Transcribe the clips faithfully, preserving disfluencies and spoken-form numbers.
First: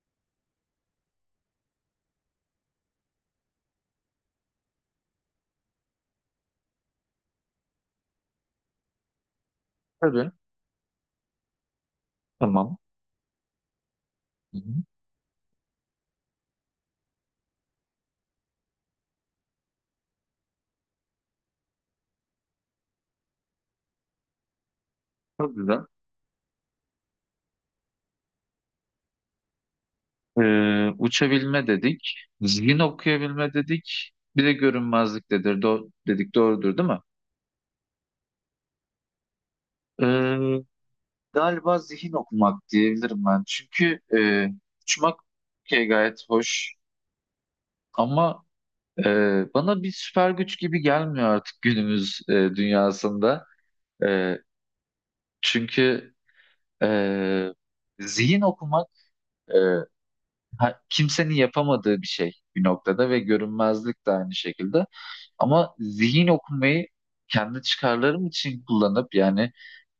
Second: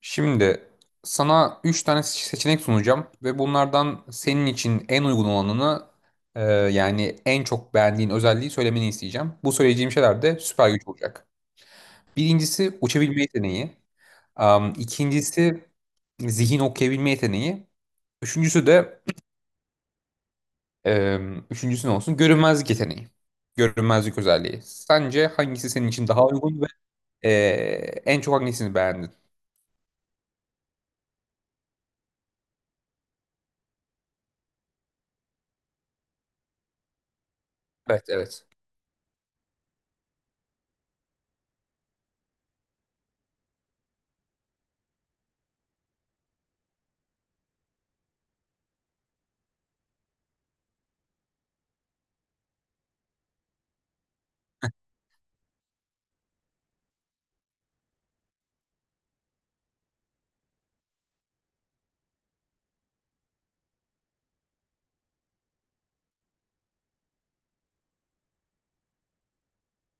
Şimdi sana üç tane se- seçenek sunacağım ve bunlardan senin için en uygun olanını e, yani en çok beğendiğin özelliği söylemeni isteyeceğim. Bu söyleyeceğim şeyler Tabii. de süper güç olacak. Tamam. Birincisi uçabilme yeteneği. Hı Am, hı. İkincisi zihin okuyabilme yeteneği. Üçüncüsü de em, üçüncüsü ne olsun? Görünmezlik yeteneği. Görünmezlik özelliği. Sence Çok hangisi güzel. senin için daha uygun ve e, en çok hangisini beğendin? Ee, uçabilme dedik. Zihin okuyabilme dedik. Bir de görünmezlik dedir, do dedik. Doğrudur değil mi? Evet, evet. Ee, Galiba zihin okumak diyebilirim ben. Çünkü e, uçmak okey, gayet hoş. Ama e, bana bir süper güç gibi gelmiyor artık günümüz e, dünyasında. E, Çünkü e, zihin okumak e, ha- kimsenin yapamadığı bir şey bir noktada ve görünmezlik de aynı şekilde. Ama zihin okumayı kendi çıkarlarım için kullanıp yani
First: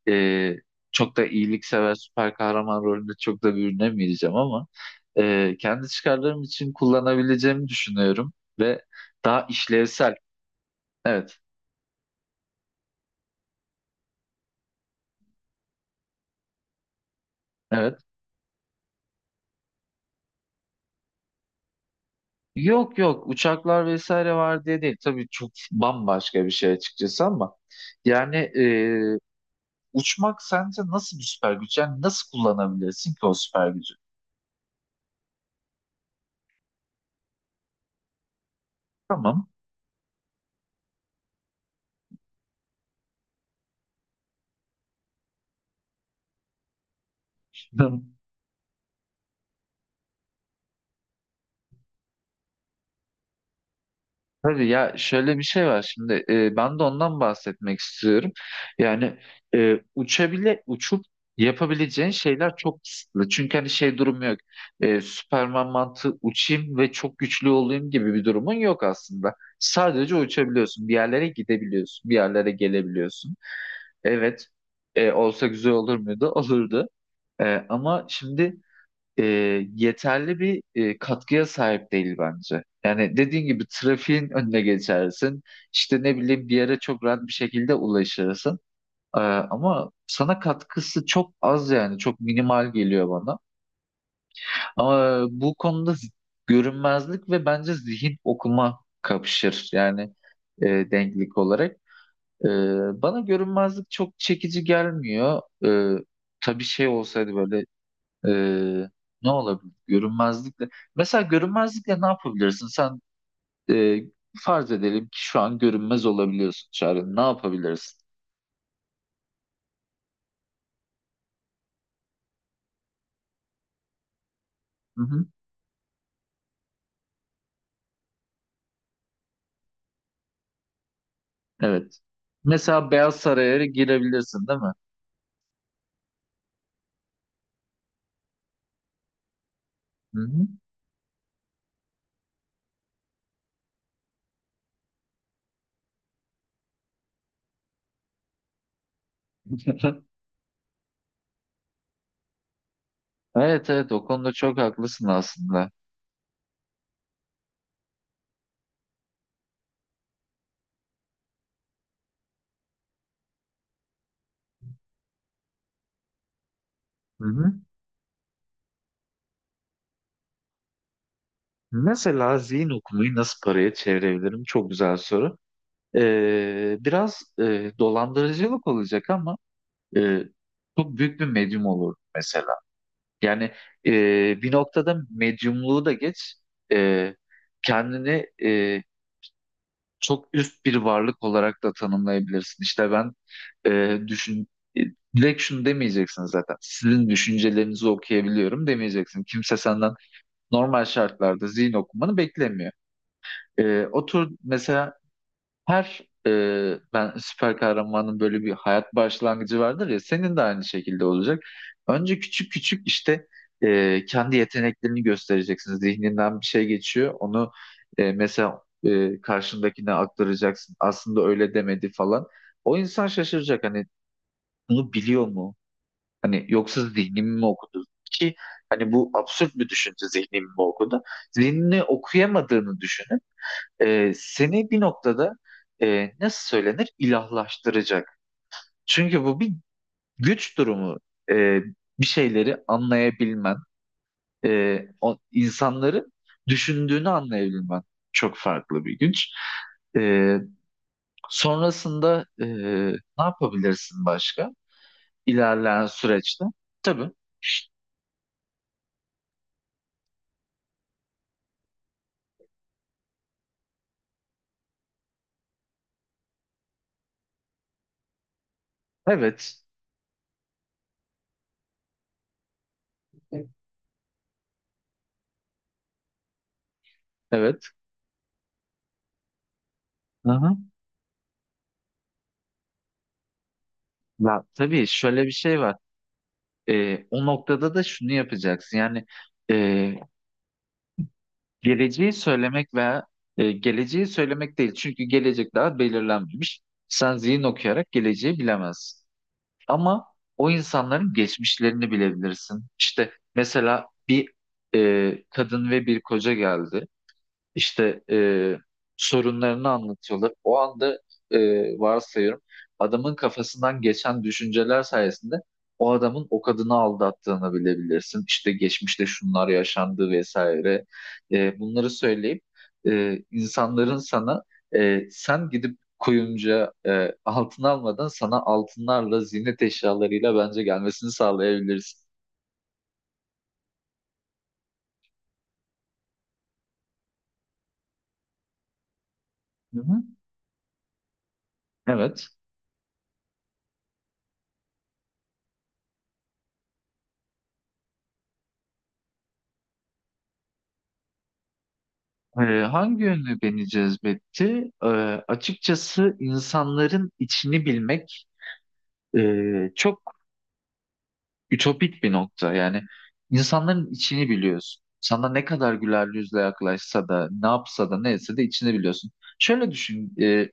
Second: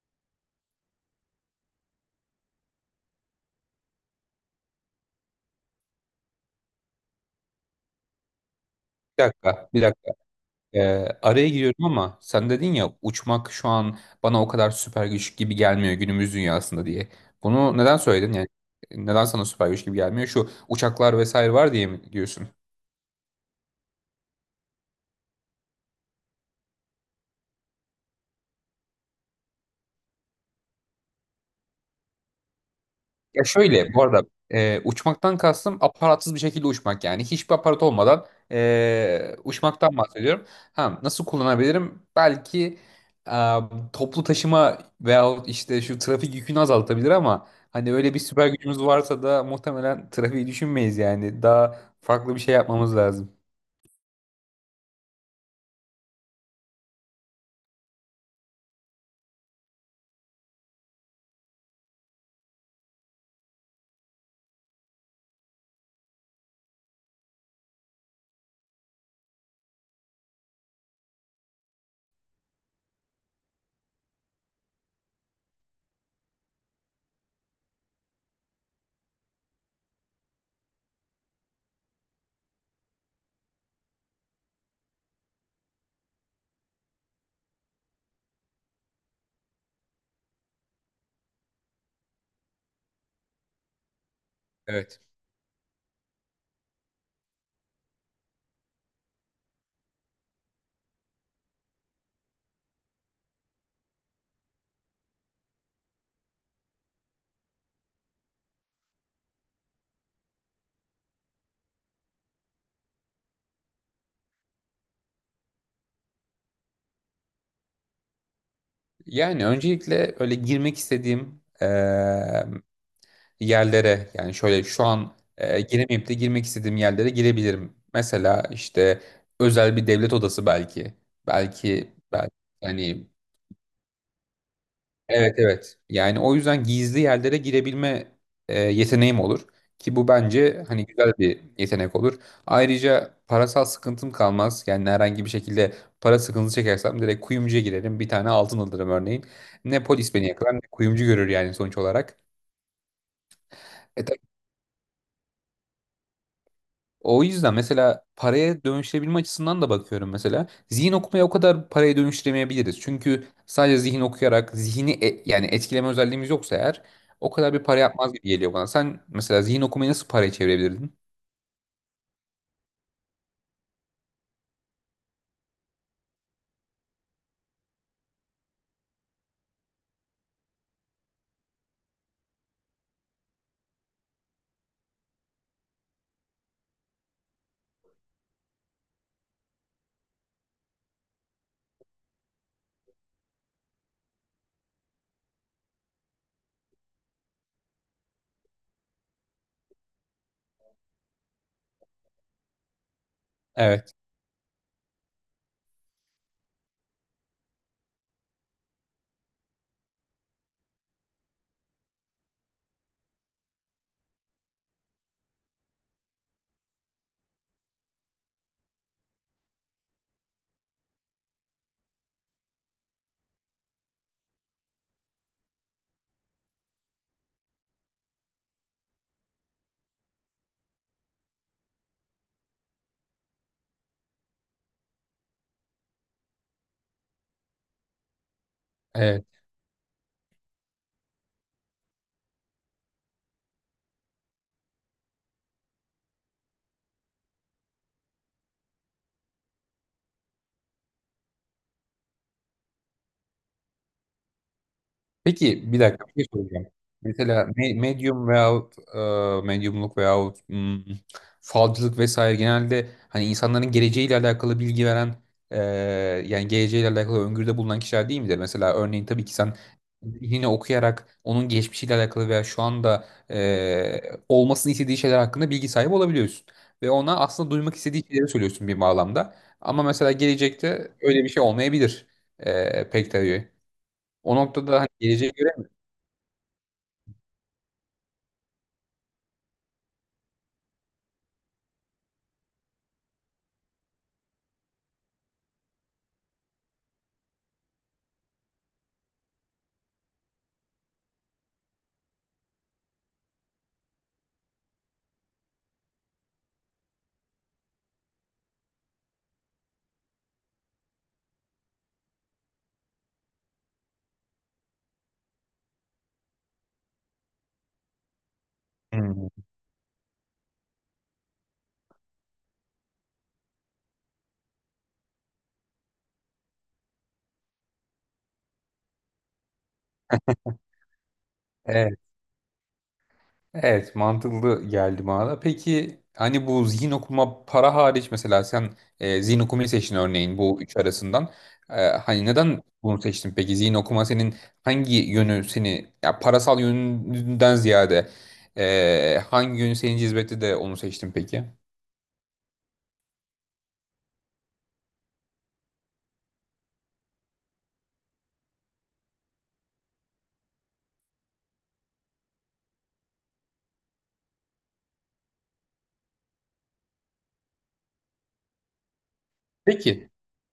e, çok da iyiliksever süper kahraman rolünde çok da bürünemeyeceğim ama e, kendi çıkarlarım için kullanabileceğimi düşünüyorum ve Bir daha dakika, bir dakika. işlevsel. Ee, Evet, Araya giriyorum ama sen dedin ya uçmak şu an bana o kadar süper güç gibi gelmiyor günümüz dünyasında diye. Bunu neden evet. söyledin yani? Neden sana süper güç gibi gelmiyor? Şu uçaklar vesaire var diye mi diyorsun? Yok yok, uçaklar vesaire var diye değil. Tabii çok bambaşka bir şey açıkçası ama yani uçmak sence nasıl bir süper güç? Yani nasıl kullanabilirsin ki o Ya süper gücü? şöyle bu arada e, uçmaktan kastım aparatsız bir şekilde uçmak, yani hiçbir aparat olmadan e, Tamam. uçmaktan bahsediyorum. Ha, nasıl kullanabilirim? Belki e, toplu taşıma veyahut işte şu trafik yükünü azaltabilir, ama hani öyle bir süper gücümüz varsa da muhtemelen trafiği düşünmeyiz, yani daha farklı bir şey yapmamız lazım. Hadi ya, şöyle bir şey var şimdi, e, ben de ondan bahsetmek istiyorum. Yani e, uçabile uçup yapabileceğin şeyler çok kısıtlı. Çünkü hani şey durumu yok. E, Süperman mantığı uçayım ve çok güçlü olayım gibi bir durumun yok aslında. Sadece uçabiliyorsun. Bir yerlere gidebiliyorsun. Bir yerlere gelebiliyorsun. Evet. E, olsa güzel olur muydu? Olurdu. E, ama şimdi e, yeterli bir e, katkıya sahip değil bence. Yani dediğin gibi trafiğin önüne geçersin. İşte ne bileyim, bir yere çok rahat bir şekilde ulaşırsın. E, ama sana katkısı çok az, yani çok minimal geliyor bana. Evet. Ama bu konuda z- görünmezlik ve bence zihin okuma kapışır, yani e, denklik olarak. E, Bana görünmezlik çok çekici gelmiyor. E, tabii şey olsaydı böyle, ee, ne olabilir görünmezlikle? Mesela görünmezlikle ne yapabilirsin? Sen e, farz edelim ki şu an görünmez olabiliyorsun Çağrı. Ne yapabilirsin? Yani öncelikle öyle girmek istediğim e, yerlere, yani şöyle şu Hı an hı. e, giremeyip de girmek istediğim yerlere girebilirim. Mesela işte özel bir devlet odası belki. Belki, Evet. belki, Mesela yani Beyaz Saray'a girebilirsin, değil mi? evet, evet. Yani o yüzden gizli yerlere girebilme e, yeteneğim olur ki bu Hı hı. bence hani güzel bir yetenek olur. Ayrıca parasal sıkıntım kalmaz. Yani herhangi bir şekilde para sıkıntısı çekersem direkt kuyumcuya girerim. Bir tane altın alırım örneğin. Ne polis beni yakalar ne kuyumcu görür, yani sonuç olarak. Evet evet, o E konuda çok haklısın aslında. O yüzden mesela paraya dönüştürebilme açısından da bakıyorum mesela. Zihin okumaya o kadar paraya dönüştüremeyebiliriz. Çünkü sadece zihin okuyarak zihni e- yani etkileme özelliğimiz yoksa eğer Hı o hı. kadar bir para yapmaz gibi geliyor bana. Sen mesela zihin okumayı nasıl paraya çevirebilirdin? Mesela zihin okumayı nasıl paraya çevirebilirim? Çok güzel soru. Ee, biraz e, dolandırıcılık olacak ama e, çok büyük bir medyum olur mesela. Yani e, Bir noktada medyumluğu da geç, e, kendini e, çok üst bir varlık olarak da tanımlayabilirsin. İşte ben, e, düşün, e, direkt şunu demeyeceksin zaten. Sizin düşüncelerinizi okuyabiliyorum demeyeceksin. Kimse senden normal şartlarda zihin okumanı beklemiyor. E, Evet. Otur mesela her e, ben, süper kahramanın böyle bir hayat başlangıcı vardır ya, senin de aynı şekilde olacak. Önce küçük küçük, işte e, kendi yeteneklerini göstereceksin. Zihninden bir şey geçiyor. Onu e, mesela e, karşındakine aktaracaksın. Aslında öyle demedi falan. O insan şaşıracak, hani bunu biliyor mu? Hani yoksa zihnimi mi okudu? Ki hani bu absürt bir düşünce, zihnimi mi okudu? Zihnini okuyamadığını düşünün, e, seni bir noktada e, nasıl söylenir, ilahlaştıracak. Çünkü Evet. bu bir güç durumu. E, Bir şeyleri anlayabilmen, e, o, insanların düşündüğünü anlayabilmen çok farklı bir güç. E, Sonrasında e, ne yapabilirsin başka? Peki, bir İlerleyen dakika, bir şey süreçte. soracağım. Tabii. Mesela me- medium veyahut e, medyumluk veyahut hmm, falcılık vesaire, genelde hani insanların geleceğiyle alakalı bilgi veren, e, yani geleceğiyle alakalı öngörüde bulunan kişiler değil midir? Mesela örneğin tabii ki sen Evet. zihnini okuyarak onun geçmişiyle alakalı veya şu anda e, olmasını istediği şeyler hakkında bilgi sahibi olabiliyorsun. Ve ona aslında Evet. duymak istediği şeyleri söylüyorsun bir bağlamda. Ama mesela Aha. gelecekte öyle bir şey olmayabilir e, pek tabii. O Ya, noktada tabii hani şöyle bir geleceğe şey göre. var. Ee, o noktada da şunu yapacaksın. Yani e, Geleceği söylemek veya e, geleceği söylemek değil. Çünkü gelecek daha belirlenmemiş. Sen zihin okuyarak geleceği bilemezsin. Ama o insanların geçmişlerini bilebilirsin. İşte mesela bir e, kadın ve bir koca geldi. İşte, e, sorunlarını anlatıyorlar. O anda, e, varsayıyorum, adamın kafasından geçen düşünceler sayesinde o adamın o kadını aldattığını bilebilirsin. İşte geçmişte Hmm. şunlar yaşandı vesaire. E, bunları söyleyip e, insanların sana, e, sen gidip kuyumcuya e, altın almadan, sana altınlarla ziynet eşyalarıyla bence gelmesini Evet, sağlayabilirsin. evet mantıklı geldi bana da. Peki hani bu zihin okuma para hariç, mesela sen e, zihin okumayı Hı seçtin hı. örneğin bu üç arasından. E, hani Evet. neden bunu seçtin peki? Zihin okuma senin hangi yönü seni, ya parasal yönünden ziyade e, hangi yönü seni cezbetti de onu seçtin peki? Ee, Hangi yönlü beni cezbetti? Ee, açıkçası insanların içini bilmek e, çok ütopik bir nokta. Yani insanların içini biliyorsun. Sana ne kadar güler yüzle yaklaşsa da, ne yapsa da, neyse de içini biliyorsun. Şöyle Peki. düşün, e,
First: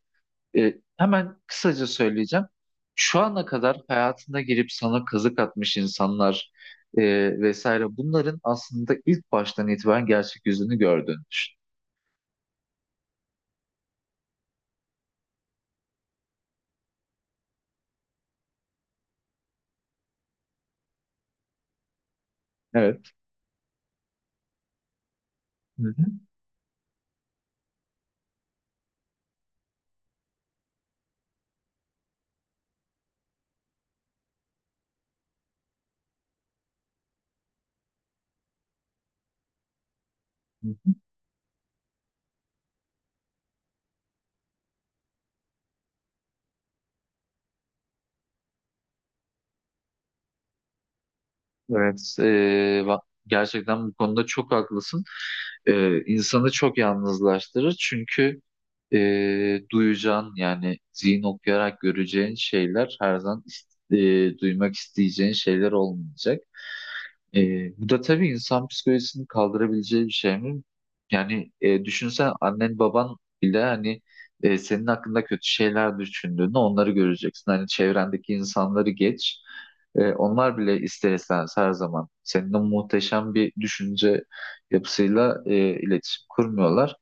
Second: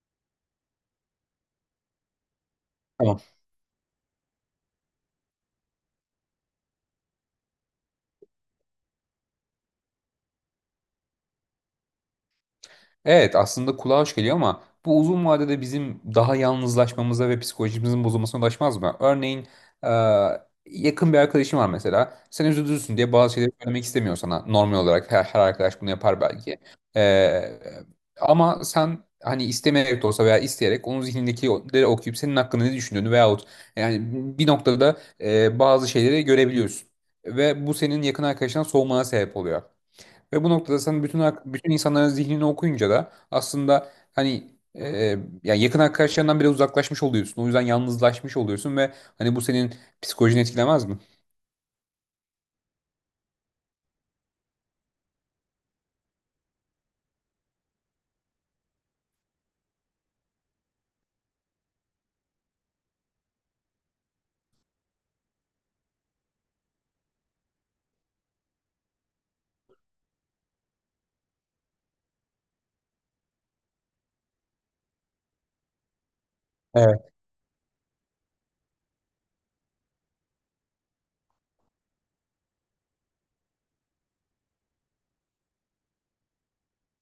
e, hemen kısaca söyleyeceğim. Şu ana kadar hayatına girip sana kazık atmış insanlar e, vesaire, bunların aslında ilk baştan itibaren gerçek yüzünü gördüğünü düşün. Evet aslında kulağa hoş geliyor, ama bu uzun vadede bizim daha yalnızlaşmamıza ve psikolojimizin bozulmasına ulaşmaz mı? Örneğin e, yakın bir arkadaşım var mesela. Sen üzülürsün Evet. diye bazı şeyleri söylemek istemiyor sana. Normal olarak her, her arkadaş bunu Hı yapar belki. E, ama sen hani istemeyerek de olsa veya isteyerek onun zihnindekileri okuyup senin hakkında ne düşündüğünü veyahut yani bir noktada e, bazı şeyleri görebiliyorsun. Ve bu senin yakın arkadaşından soğumana sebep oluyor. Ve bu hı. noktada sen bütün ak- bütün insanların zihnini okuyunca da aslında hani e, yani yakın arkadaşlarından bile uzaklaşmış oluyorsun. O yüzden yalnızlaşmış oluyorsun ve hani bu senin psikolojini etkilemez mi? Evet, eee, va- Gerçekten bu konuda çok haklısın. Eee insanı çok yalnızlaştırır, çünkü eee duyacağın, yani zihin okuyarak göreceğin şeyler her zaman ist- eee, duymak isteyeceğin şeyler olmayacak. Ee, bu da tabii insan psikolojisini kaldırabileceği bir şey mi? Yani e, düşünsen annen baban bile, hani e, senin hakkında kötü şeyler düşündüğünü, onları Evet. göreceksin. Hani çevrendeki insanları geç. E, onlar bile ister istemez her zaman seninle muhteşem bir düşünce yapısıyla e, iletişim kurmuyorlar.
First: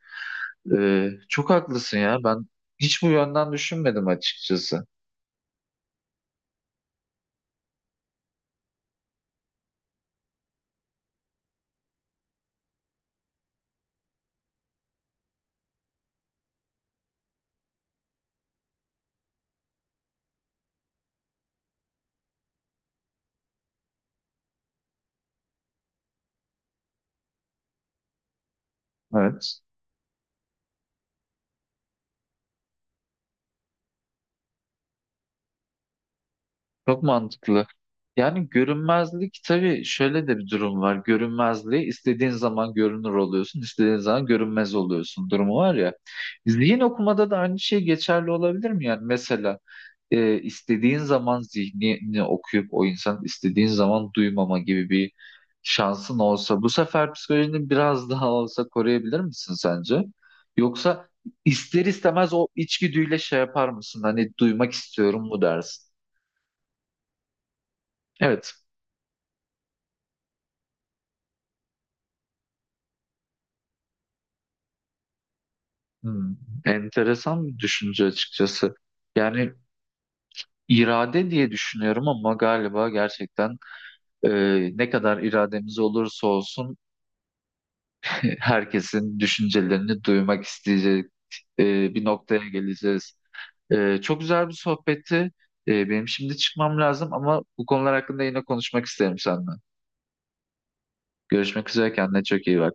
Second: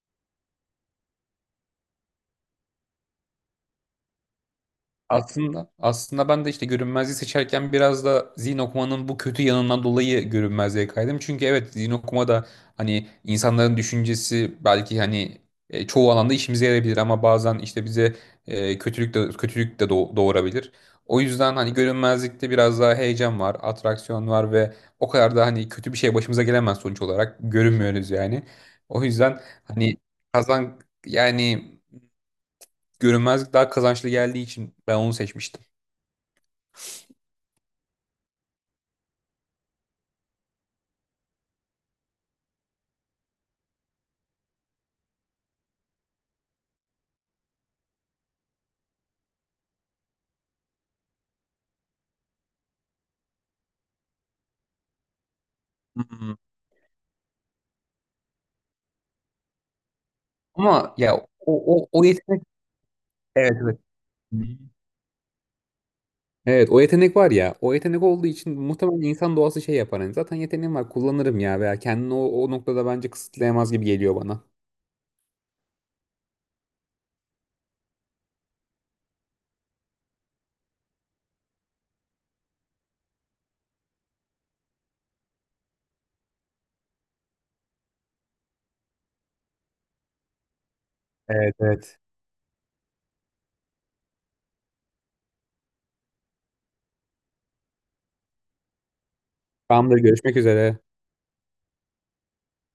E, çok haklısın ya, ben hiç bu yönden düşünmedim açıkçası. Aslında aslında ben de işte görünmezliği seçerken biraz da zihin okumanın bu kötü yanından dolayı görünmezliğe kaydım. Çünkü evet zihin okuma da hani insanların düşüncesi belki hani e, çoğu alanda işimize yarayabilir, ama bazen işte bize e, kötülük de kötülük de doğ- doğurabilir. O yüzden hani görünmezlikte biraz daha heyecan var, atraksiyon var ve o kadar da hani kötü bir şey başımıza gelemez, sonuç olarak görünmüyoruz yani. O yüzden Evet, hani kazan, yani görünmezlik daha kazançlı geldiği için ben onu seçmiştim. çok mantıklı. Yani görünmezlik, tabii şöyle de bir durum var. Görünmezliği istediğin zaman görünür oluyorsun, istediğin zaman görünmez oluyorsun durumu var ya. Zihin okumada da aynı şey geçerli olabilir mi? Yani mesela e, istediğin zaman zihnini okuyup o insan istediğin zaman duymama gibi bir şansın Hmm. olsa, bu sefer psikolojini biraz daha olsa koruyabilir misin sence? Ama Yoksa ya o, ister o, o istemez yetenek o içgüdüyle şey evet, yapar evet. mısın? Hani Hı. duymak istiyorum mu dersin? Evet o yetenek var ya. O yetenek olduğu Evet. için muhtemelen insan doğası şey yapar. Hani zaten yeteneğim var kullanırım ya, veya kendini o, o noktada bence kısıtlayamaz gibi geliyor bana. Hmm, enteresan bir düşünce açıkçası. Yani irade diye düşünüyorum ama galiba gerçekten e, ne kadar irademiz olursa olsun e, herkesin düşüncelerini duymak isteyecek Evet, e, evet. bir noktaya geleceğiz. E, çok güzel bir sohbetti. E, benim şimdi çıkmam lazım ama bu konular hakkında yine konuşmak isterim seninle. Tamamdır, görüşmek üzere. Görüşmek üzere, kendine çok iyi bak.